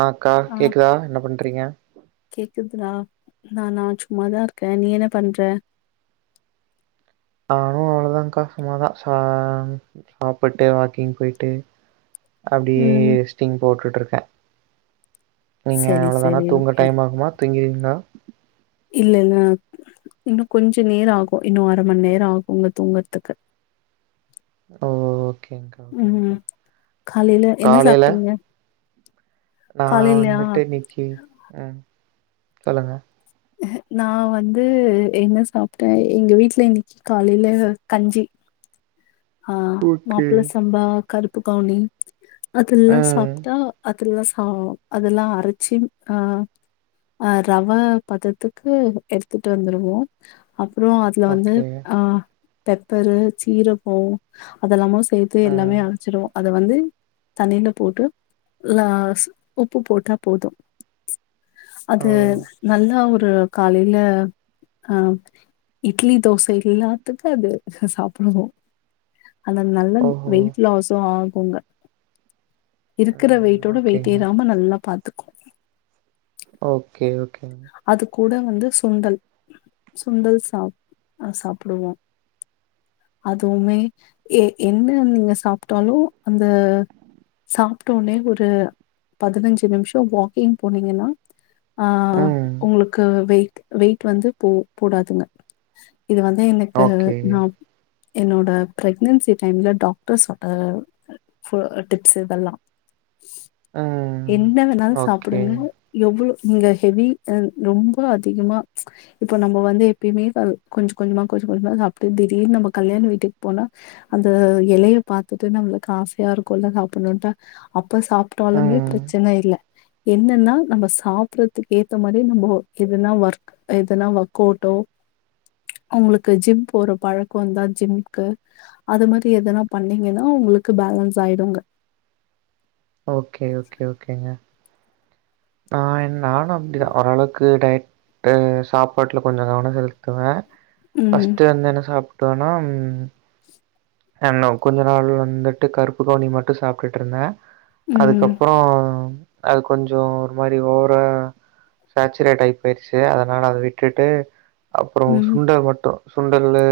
அ அக்கா ஆ கேக்குதா என்ன பண்றீங்க கேக்குதுடா நானா சும்மாதா இருக்கே நீ என்ன பண்ற நானு தக்கா சமதா ச சாப்பிட்டு வாக்கிங் போயிட்டு அப்டியே ம் ஸ்டிங் போட்டுட்ருக்கே நீங்க சரி அவ்வளதானா சரி தூங்க டைம் ஆகுமா தூங்கிறீங்களா இல்லன்னா இன்னு கொஞ்ச நேர ஆகு இன்னு அர மணி நேர ஆகும்ங்க தூங்குறதுக்கு ஓ ஓகேங்க்கா ம் ஓகேங்க்கா காலைல என்ன காலைல சாப்ட்டீங்க நா காலைலயா வந்துட்டு இன்னைக்கு ம் சொல்லுங்க நா வந்து என்ன சாப்ட்டே எங்க வீட்டல இன்னைக்கு காலையில கஞ்சி ஆ ஓகே மாப்பள சம்பா கருப்பு கவுனி அதெல்லா ம் சாப்ட்டா இல்ல சாவ் அதெல்லா அரைச்சு ஆ அ ரவா பதத்துக்கு எடுத்துட்டு வந்துருவோ அப்புறம் அதுல வந்து ஓகே ஆ பெப்பரு சீரகோ அதெல்லாமோ சேத்து எல்லாமே ம் அரைச்சிடுவோ அத வந்து தண்ணில போட்டு லாஸ் உப்பு போட்டா போது ஓ அது நல்லா ஒரு காலைல ஆ இட்லி தோச எல்லாத்துக்கு அது சாப்டுவோ அந்த நல்ல ஓஹோ வெயிட் லாஸுஆகுங்க இருக்கிற ம் வெயிட்டோட வெயிட் ஓகேங்க ஏறாம நல்லா பாத்துக்கு ஓகே ஓகேங்க அது கூட வந்து சுண்டல் சுண்டல் சாப் அ சாப்டுவோ அதுவுமே எ என்ன நீங்க சாப்ட்டாலு அந்த ச சாப்பிட்டோனே ஒரு பதினஞ்சு நிமிஷம் வாக்கிங் போனீங்கன்னா அ ம் உங்களுக்கு வெய்ட் வெய்ட் வந்து போ போடாதுங்க இது வந்து எனக்கு ஓகே நான் என்னோட பிரெக்னன்சி டைம்ல டாக்டர்ஸோட டிப்ஸ் இதெல்லா ம் என்ன வேணாலு ஓகே சாப்டுங்க எவ்ளோ நீங்க ஹெவி ரொம்ப அதிகமா இப்ப நம்ம வந்து எப்பயுமே கொஞ்சோ கொஞ்சோ மா கொஞ்சோ கொஞ்சோமா சாப்ட்டு இதே நம்ம கல்யாண வீட்டுக்கு போனா அந்த இலையை பாத்துட்டு நம்மளுக்கு ஆசையா இருக்குல்ல சாப்ட்ணுன் அப்ப சாப்ட்டாலுமே ம் பிரச்சனை இல்ல என்னன்னா நம்ம சாப்றதுக்கு ஏ இந்த மாரி நம்போ எதுனா ஒர்க் எதுனா ஒர்க் அவுட்டோ அவங்களுக்கு ஜிம் போற பழக்க வந்தா ஜிம்கு அது மாதிரி எதனா பண்ணீங்கன்னா உங்களுக்கு பேலன்ஸ் ஆய்டுங்க ஓகே ஓகே ஓகேங்க நா என் நானு அப்டிதா ஓரளவுக்கு டயட் ட்டு சாப்பாட்டுல கொஞ்சோ கவன செலுத்துவே ம், ஃபர்ஸ்ட் வந்து என்ன சாப்ட்டோனாம் ஆன் லவ் கொஞ்ச நாள் வந்துட்டு கருப்பு கவுனி மட்டும் சாப்ட்டுட் இருந்த ம், அதுக்கப்புற அது கொஞ்சோ ஒரு மாரி ஓவ்றா சாச்சுரேட் ஆகி போயிருச்சு அதனால அத விட்டுட்டு அப்புறம் ம். சுண்டல் மட்டு சுண்டலு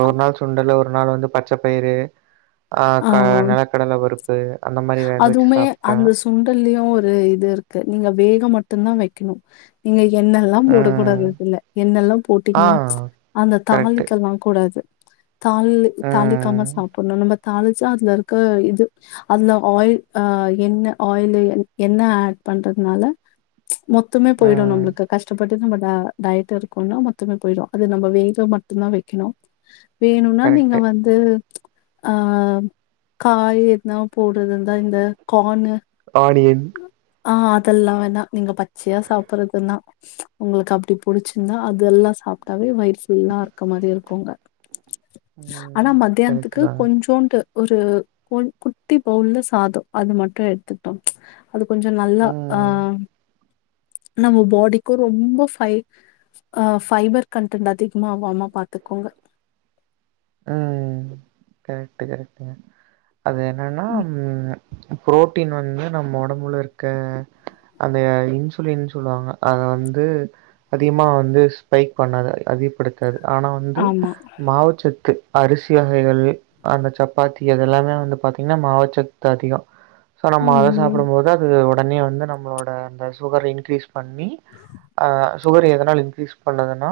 ஒரு நாள் சுண்டலு ஒரு நாள் வந்து பட் பச்ச பயரு ஆ க நிலக்கடல பருப்பு அந்த மாரி வேக வச்சு அதுவுமே சாப்ட்ட அந்த சுண்டல்லயும் ஒரு இது இருக்கு நீங்க வேக மட்டுதா வைக்கணு நீங்க எண்ணெல்லா போடக் கூடாது ம். அதுல எண்ணெல்லா போட்டீங்க ஆ அந்த கரெக்ட்டு தாளிக்களா கூடாது தாளி ஆ தாளிக்காம சாப்பிட்ணு நம்ம தாளிச்சா அதுல இருக்க இது அதுல ஆயில் அ என்ன ஆயில் என்ன ஆட் பண்றதுனால மொத்தமே ஆ போய்டு நம்மளுக்கு கஷ்டப்பட்டு நம்ம டயட் இருக்கோனா மொத்தமே போய்டு அது நம்ம வெயில மட்டுதா வைக்கணு வேணுனா நீங்க கரெக்ட்டு வந்து ஆ காய் எதுனா போடுறதுந்தா இந்த கார்ன்னு ஆனியன்ட் ஆ அதெல்லா வேணா நீங்க பச்சையா சாப்பிடறதுன்னா உங்களுக்கு அப்படி புடிச்சிருந்தா அது எல்லா சாப்ட்டாவே வயிறு ஃபுல்லா இருக்க மாரி இருக்குங்க ஆனா ம் மத்தியானத்துக்கு கரெக்ட்டு தாங்க கொஞ்சோண்டு ஒரு கோ குட்டி பவுல்ல சாத அது மட்டு எடுத்துட்டோ அது கொஞ்சோ நல்லா ஆ ம் நம்ம பாடிக்கு ரொம்ப ஃபைப ஆ ஃபைபர் கண்டன்ட் அதிகமா ஆகாம பாத்துக்கோங்க ம் கரெக்ட்டு கரெக்ட்டுங்க அது என்னனா ம் புரோட்டீன் வந்து நம்ம ஒடம்புலருக்க அந்த இன்சுலின் சொல்லுவாங்க அத வந்து அதிகமா வந்து ஸ்பைக் பண்ணத அ திகப்படுத்தாது ஆனா வந்து ஆமா. மாவுச்சத் து அரிசி வகைகள் அந்த சப்பாத்தி அதெல்லாமே வந்து பாத்தீங்னா மாவுச்சத்து அதிகோ சோ நம்ம அத ம். சாப்பிடம் போது அது ஒடனே வந்து நம்மளோட அந்த சுகர இன்கிரீஸ் பண்ணி அ சுகரு எதனால இன்கிரீஸ் பண்ணதுன்னா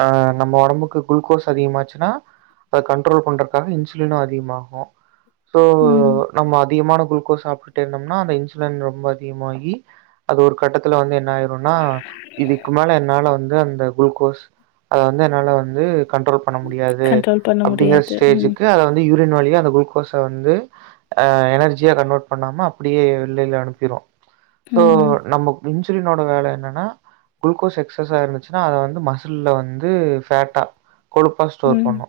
அ நம்ம ஒடம்புக்கு குளுக்கோஸ் அதிகமாச்சு னா அத கண்ட்ரோல் பண்றக்காக இன்சுலினு அதிகமாகு சோ ம். நம்ம அதிகமான குளுக்கோஸ் சாப்டுட்டே இருந்தம்னா அந்த இன்சுலின் ரொம்ப அதிகமாகி அது ஒரு கட்டத்தில வந்து என்னாயி ருனா இதுக்கு மேல என்னால வந்து அந்த குளுகோஸ் அத வந்து என்னால வந்து கண்ட்ரோல் பண்ண முடியாது கண்ட்ரோல் பண்ண அப்டிங்கிற முடியாது. ம். ஸ்டேஜுக்கு அத வந்து யூ ரின் வழியா அந்த குளுக்கோஸ வந்து அ எனர்ஜியா கன்வெர்ட் பண்ணாம அப்டியே வெள்ளைல அனுப்பிரு சோ ம். நம்ம மின்சிலினோட வேல என்னனா குளுகோஸ் எக்ஸ்சஸா இருந்துச்சுனா அத வந்து மசில்ல வந்து ஃபேட்டா கொழுப் ஸ்டோர் ம். பண்ணு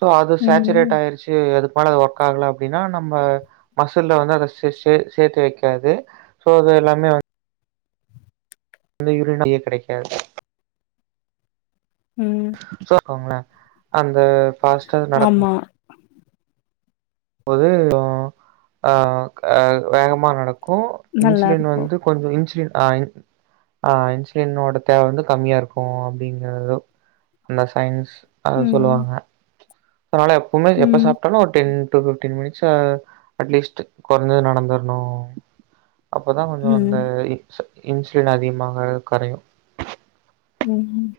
சோ அது ம். சேச்சரேட்டாயிருச்சி அதுக் மேல அது ஒர்க் ஆகல அப்டினா நம்ம மசில்ல வந்து அத சே சே சேத்து வக்காது சோ அத எல்லாமே வந் அந்த யூரினோ டியே கெடைக்காது ம் கோங்ளே அந்த பாஸ்டர் நடக்கும் ஆமா. ஒதே ஒ அ க வேகமா நடக் க்கு இன்சுலின் நல்லாருக்கும். வந்து கொஞ்சோ இன்சுலின் ஆ இன் ஆ இன்சுலினோட தேவ வந்து கம்மியாருக்கு அப்டிங்கிறது அந்த சயின்ஸ் அத ம். சொல்லுவாங்க அனால எப்புமே எப்ப ம். சாப்டாலு ஒரு டென் டூ ஃபிப்டீன் மினிட்ஸ் அ அட்லீஸ்ட் கொரஞ்சது நடந்தர்ணு அப்பதா கொஞ்சோ அந்த ம். இன்ஸ் இன்சுலின் அதிகமாக கரையு ம் ம்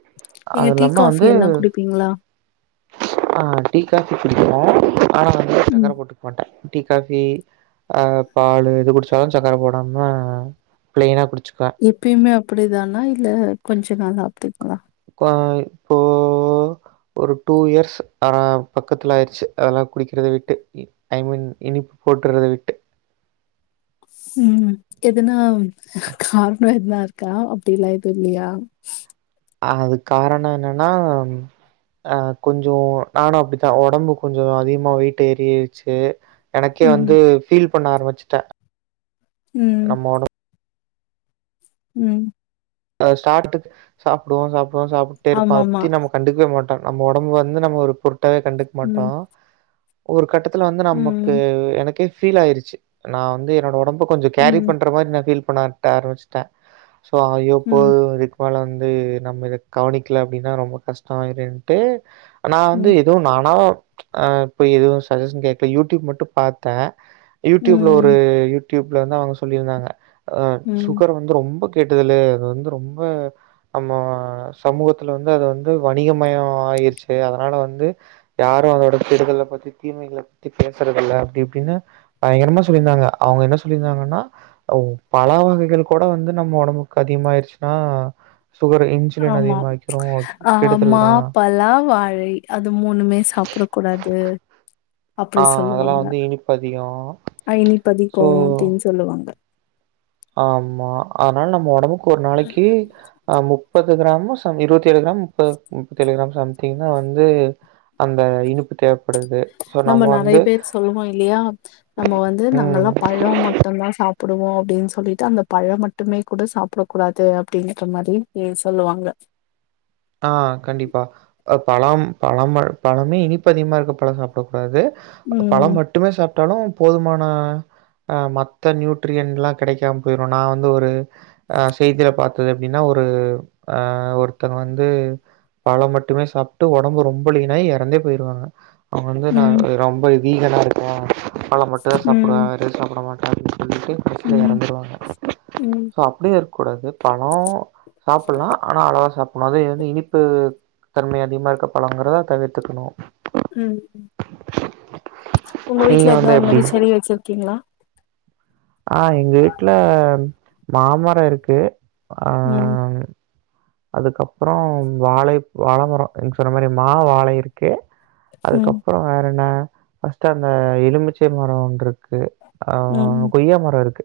நீங்க அது டீ இல்லாம காஃபி வந்து எல்லா குடிப்பீங்ளா ஆ டீ காஃபி குடிக்ரோ ஆனா வந்து ம். சக்கர போட்டுக்மாட்டே டீ காஃபி அ பாலு எது குடிச்சாலு சக்கர போடாம பிளைனா குடி எப்பியுமே அப்டிதானா இல்ல கொஞ்ச நாளா அப்டிங்ளா குவாய் போ ஒரு டூ இயர்ஸ் ஆ பக்கத்ல ஆயிருச்சி அதெல்லா குடிக்கறத விட்டு ஐ மீன் இன் நிப் போட்டறத விட்டு ம் எதுனா காரணோ எதுனா இருக்கா அப்டிலா எது இல்லியா அதுக் காரண என்னனா அ கொஞ்சோ நானு அப்டித்தா ஒடம்பு கொஞ்சோ அதிகமா வெயிட்டேறிச்சி எனக்கே ம். வந்து ஃபீல் பண்ண ஆரம்பிச்சிட்டே ம். நம்ம ஒடம் ம் அ ஸ்டார்ட்டுக் சாப்டுவோ சாப்டுவோ சாப்புட்டே இருப்போ அத ஆமாமா. பத்தி நம்ம கண்டுக்வே மாட்டோ நம்ம ஒடம்பு வந்து நம்ம ஒரு பொருட்டாவ கண்டுக் மாட்டோ ம். ஒரு கட்டத் துல வந்து நமக்கு ம். எனக்கே ஃபீல் ஆயிருச்சி நா வந்து என்னோட ஒடம்ப கொஞ்ச கேரிப் ம். பண்ற மாரி நா ஃபீல் பொண்ணாட்ட ஆரம்பிச்ட்டே சோ ஐயோ போ ம். இதுக் மேல வந் து நம்ம இத கவனிக்ல அப்டினா ரொம்ப கஷ்டமாயிருன்ட்டு நா வந்து ம். எதுவு நானா அ இப்போ எதுவு சஜஷன் கேக்ல யூடியூப் மட்டும் பாத்தே யூடியூப்ல ம். ஒரு யூடியூப்ல வந்து அவங்க சொல்லிருந்தாங்க அ ம். சுகர் வந்து ரொம்பக் கெட்டுதலே அது வந் ரொம்ப நம்ம சமூகத்துல வந்து அது வந்து வணிகமயோ ஆயிருச்சு அதனால வந்து வந்து யாரும் அதோட கெடுதல பத்தி தீமைகல பத்தி பேசறதில்ல அப்டி இப்டின்னு பயங்கரமா சொல்லியிருந்தாங்க அவங்க என்ன சொல்லிருந்தாங்க அவுங்கென்ன சொல்லிர்ந்தாங்கன்னா ஒ பழ வகைகள் கூட வந்து நம்ம ஒடம்புக்கு அதிகமாயிருச்சு ஆஹ் ஆமா ஆஹ் கெடுதல் மா தா பழா வாழை அது மூணுமே சாப்புடக் கூடா து ஆ அப்டி அதெல்லா சொல்லுவாங்க வந்து இனிப்பு அதிகோ ஐனி பதிக்கு சோ அப்டின் சொல்லுவாங்க ஆமா அதனால நம்ம ஒடம்புக்கு ஒரு நாளைக்கு ஆஹ் மு முப்பது கிராமு சம் இருவத்தேழு கிராம் முப்ப முப்பத்தேழு கிராம் சம்திங்னா வந்து அந்த இனிப்பு தேவைப்படுது. ஸோ நம்ம வந்து நறைய பேர் சொல்லுவோ இல்லையா நம்ம வந்து ம். நாங்கல்லா பழோம் மட்டுந்தா சாப் புடுவோ அப்டின் சொல்லிட்டு அந்த பழம் மட்டுமே கூட சாப்ட கூடாது அப்டீன்ற மாரி சொல்லுவாங்க ஆஹ் கண்டிப்பா அ பழம் பழம பழமே இனிப்பதிகமா இருக்க பழம் சாப்டக் கூடாது ம். பழம் மட்டுமே சாப் ட்டாலு போதுமான அஹ் மத்த நியூட்ரியன்லா கெடைக்காம போயிரு நா வந்து ஒரு ஆஹ் செய்தில பாத்தது எப்டின்னா ஒ ஒரு ஆஹ் ஒருத்தங்க வந் து பழம் மட்டுமே சாப்ட்டு ஒடம்பு ரொம்ப லீனாய் எறந்தே போயிருவாங்க அவன் வந்து நா ம். ரொம்ப வீகனா இருப்பன் பழ மட்டுந்தா சாப்டுவ ம் வேரெது சாப்ட மாட்ட [unintelligible] கடசில ம் எறந்துருவாங்க ம் சோ அப்டியு இருக் கூடாது ப ழோ சாப்புட்லா ஆனா அளவா சாப் வந்து இனிப்பு தன்மை அதிகமா இருக்க பழங்கிறத தவிர்த்துக்கணு ம் உங்க நீங்க வீட்ல வந்து எத்னா அந் எப்டி மாரி செடி வெச்சிருக்கீங்களா ஆஹ் எங்க வீட்ல மாமரோ இருக்கு ம் அஹ் அதுக்கப்றோ வாழை வாழமரோ நீங்க சொன்ன மாரி மா வாழை இருக்கு ம் அதுக்கப்றோ வேறென்ன ஃபஸ்ட்டு அந்த எலுமிச்சை மரோ ஒன்ருக்கு ம் ஆஹ் கொய்யா மரோ இருக்கு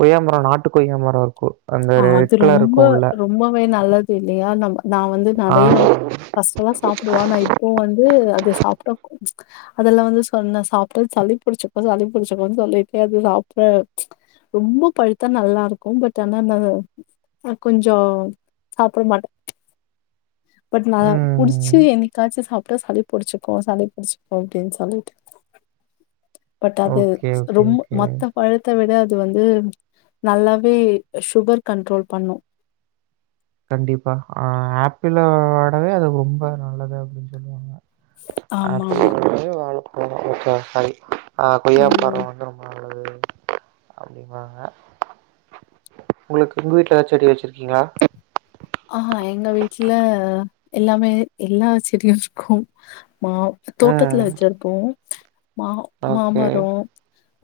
கொய்யா மரோ நாட்டு கொய்யா மரோ இருக்கு அது ரொம்ப ரொம்பவே நல்லது இல்லையா நம் நான் வந்து ஆ. நறைய ஃபஸ்ட்டெல்லா சாப்டுவா நா இப்போ வந்து அது சாப்ட்டா அதெல்லா வந்து சொன்ன சாப்ட்டா சளி புடிச்சுக்கு சளி புடிச்சுக்குன் சொல்லிட்டே அது சாப்ட ரொம்பொ பழுத்தா நல்லா இருக்கும் பட் ஆ ஆனா நா கொஞ்சோ சாப்ட மாட்ட பட் நா ம். புடிச்சு என்னிக்காச்சு சாப் டா சளி புடிச்சுக்கு சளி புடிச்சுக்கு அப்டின் சொல்லிட்டு பட் அது ஓகே, ஓகே, ரொம்ப ஓகே. மொத்த பழத்த விட அது வந்து நல்லாவே ஷுகர் கண்ட்ரோல் பண்ணு கண்டிப்பா ஆஹ் ஆப்பிளோடவே அது ரொம்ப நல்லது அப்டின் சொல்லுவாங்க [inaudible] ஆமா ஆமா ஆஹ் கொய்யா மரோ ம் வந்து ரொம்ப நல்லது அப்டின்பாங்க உங்களுக் உங்க வீட்ல எதா செடி வெச்சிருக்கீங்களா ஆஹா எங்க வீட்ல எல்லாமே எல்லா செடியு இருக்கு மா ம். தோட்டத்ல வெச்சிருப்போ மா மா ஓகே. மரோ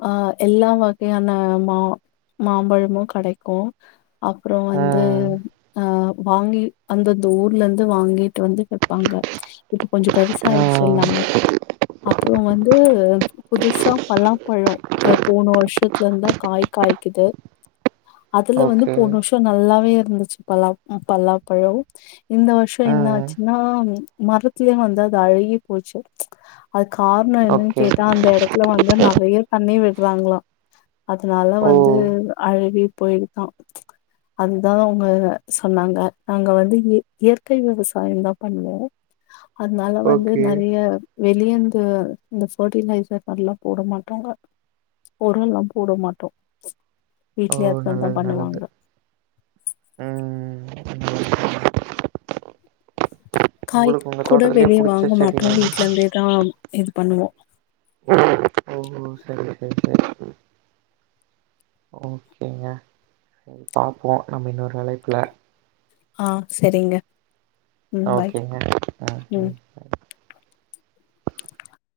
ஆஹ் எல்லா வகையான மா மாம்பழமு கடைக்கு அப்றோ வந்து ம். அஹ் வாங்கி அந்தந்த ஊர்ல இருந்து வாங்கி ட்டு வந்து வெப்பாங்க இப்ப கொஞ்சொ பெருசாயிடுச்சு ம். எல்லாமே அப்றோ வந்து புதுசா பலா பழோ அ போன வருஷத்துலிந்தா காய் காய்க்குது அதுல வந்து ஓகே. போன வருஷோ நல்லாவே இருந்துச்சு பலா ம் பலாபழோ இந்த வருஷோ ஆ என்ன ஆச்சுன்னா மரத்லயே வந்து அது அழுகி போச்சு அது காரணோ என்னனு ஓகே கேட்டா அந்த எடத்துல வந்து நெறய தண்ணி விட்றாங்ளா அதனால ஓ வந்து அழுகி போயிருக்கா அதுதா அவங்க சொன்னாங்க நாங்க வந்து இய இயற்கை விவசாயந்தா பண்ணுவோ அதனால வந்து ஓகே நெறைய வெளியன்ந்து பெ இந்த ஃபர்ட்டிலைசர் மாரிலா போட மாட்டாங்க ஒரொல்லா போட மாட்டோ ஓ வீட்லயே ஹஸ்பண்ட் தா நல்லது நல்லது பண்ணுவாங்க ம் ம் காய் உங்களுக்கு உங்க கூட தோட்டத்திலயே வெளிய புடிச்ச வாங்க மாட்டோ செடினா வீட்ல இருந்தேதா இது பண்ணுவோ ஓ ஓஹோ சரி சரி சரி ஓகேங்க சரி பாப்போ நம்ம இன்னொரு அழைப்புல ஆ சரிங்க ம் பாய் ஓகேங்க அ ம் அ